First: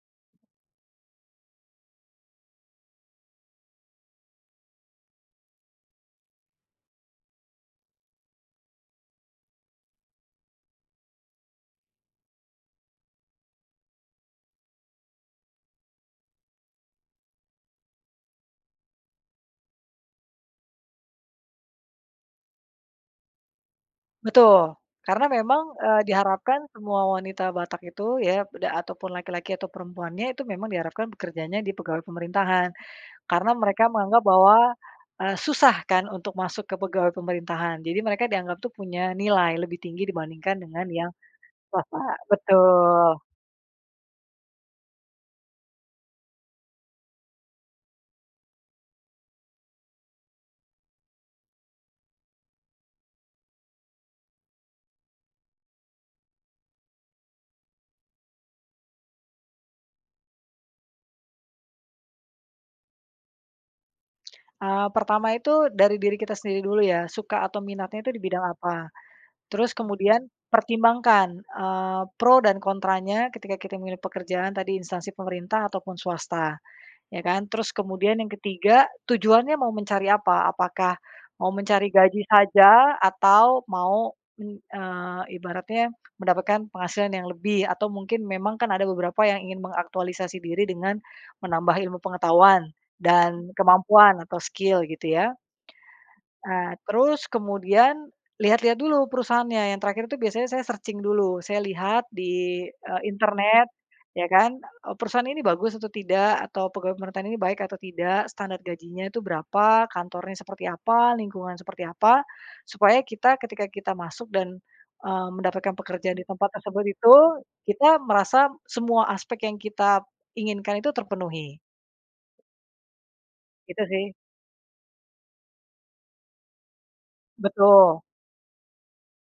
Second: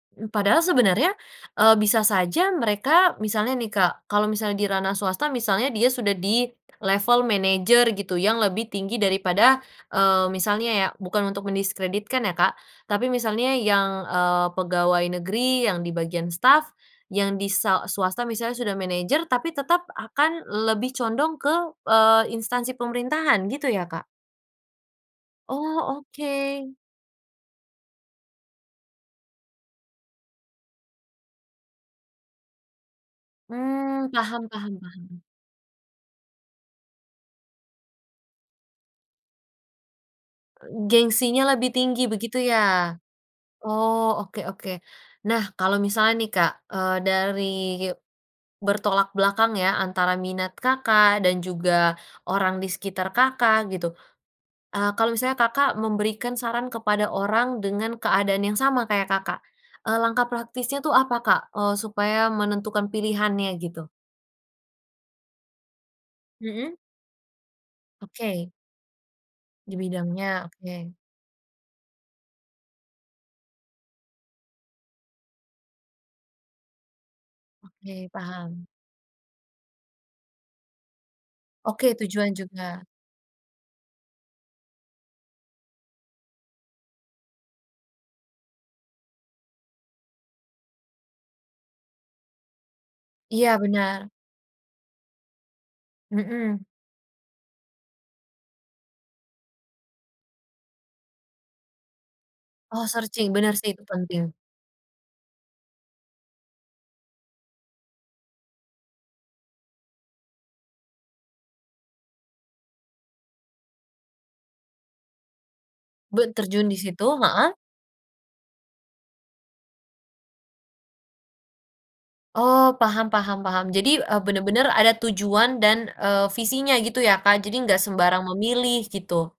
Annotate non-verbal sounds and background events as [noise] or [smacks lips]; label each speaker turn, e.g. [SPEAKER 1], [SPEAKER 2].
[SPEAKER 1] Mmm, padahal sebenernya, eee, bisa saja mereka misalnya nih Kak, kalo misalnya di ranah swasta misalnya dia sudah di [smacks lips] level manajer gitu yang lebih tinggi daripada, eee, misalnya ya bukan untuk mendiskreditkan ya Kak, tapi misalnya yang, eee, pegawai negeri yang di bagian staf, yang di sa swasta misalnya sudah manajer tapi tetep akan lebih condong ke, eee, instansi pemerintahan gitu ya Kak?
[SPEAKER 2] Betul, karena memang,
[SPEAKER 1] Oh
[SPEAKER 2] eee, diharapkan
[SPEAKER 1] oke.
[SPEAKER 2] semua wanita Batak itu ya, beda ataupun laki-laki atau perempuannya itu memang diharapkan bekerjanya di pegawai pemerintahan, karena mereka
[SPEAKER 1] Mmm,
[SPEAKER 2] menganggap
[SPEAKER 1] paham
[SPEAKER 2] bahwa,
[SPEAKER 1] paham paham.
[SPEAKER 2] eee, susah kan untuk masuk ke pegawai pemerintahan jadi mereka dianggap tuh punya nilai lebih tinggi dibandingkan dengan yang,
[SPEAKER 1] Gengsinya lebih
[SPEAKER 2] swasta,
[SPEAKER 1] tinggi begitu ya?
[SPEAKER 2] betul.
[SPEAKER 1] Oh oke oke, nah kalau misalnya nih Kak, eee, dari, bertolak belakang ya antara minat Kakak, dan juga orang di sekitar Kakak, gitu, ah, kalau misalnya Kakak, memberikan saran kepada orang dengan keadaan yang sama kayak Kakak, eee, langkah praktisnya tuh apa Kak, eee, supaya menentukan pilihannya gitu?
[SPEAKER 2] [smacks lips] Eee, pertama itu dari diri kita sendiri
[SPEAKER 1] Mhm.
[SPEAKER 2] dulu ya, suka atau minatnya itu di bidang
[SPEAKER 1] Oke.
[SPEAKER 2] apa, terus kemudian
[SPEAKER 1] Dibidangnya oke.
[SPEAKER 2] pertimbangkan, eee, pro dan kontranya ketika kita memilih pekerjaan tadi instansi pemerintah ataupun swasta, ya kan. Terus
[SPEAKER 1] Oke
[SPEAKER 2] kemudian yang ke
[SPEAKER 1] paham.
[SPEAKER 2] tiga tujuannya mau mencari apa apakah, mau mencari
[SPEAKER 1] Oke
[SPEAKER 2] gaji
[SPEAKER 1] tujuan juga.
[SPEAKER 2] saja atau mau, me eee, ibaratnya mendapatkan penghasilan yang lebih atau mungkin memang kan ada beberapa yang ingin mengaktualisasi diri dengan, menambah ilmu pengetahuan, dan
[SPEAKER 1] Iya benar
[SPEAKER 2] kemampuan atau skill gitu ya.
[SPEAKER 1] Mhm.
[SPEAKER 2] Eee, terus kemudian lihat-lihat dulu perusahaannya yang terakhir itu biasanya saya searching dulu saya lihat di,
[SPEAKER 1] Oh
[SPEAKER 2] eee,
[SPEAKER 1] searching bener sih,
[SPEAKER 2] internet
[SPEAKER 1] itu
[SPEAKER 2] ya
[SPEAKER 1] penting.
[SPEAKER 2] kan perusahaan ini bagus atau tidak atau pegawai pemerintahan ini baik atau tidak standar gajinya itu berapa kantornya seperti apa, lingkungan seperti apa, supaya kita ketika kita masuk dan, eee, mendapatkan pekerjaan di
[SPEAKER 1] Buat
[SPEAKER 2] tempat
[SPEAKER 1] terjun
[SPEAKER 2] tersebut
[SPEAKER 1] disitu,
[SPEAKER 2] itu
[SPEAKER 1] maah
[SPEAKER 2] kita merasa semua aspek yang kita, inginkan itu terpenuhi.
[SPEAKER 1] Oh paham paham paham
[SPEAKER 2] Gitu
[SPEAKER 1] jadi,
[SPEAKER 2] sih.
[SPEAKER 1] eee, bener bener ada tujuan dan, eee, visinya gitu ya Kak, jadi enggak
[SPEAKER 2] Betul.
[SPEAKER 1] sembarang memilih gitu.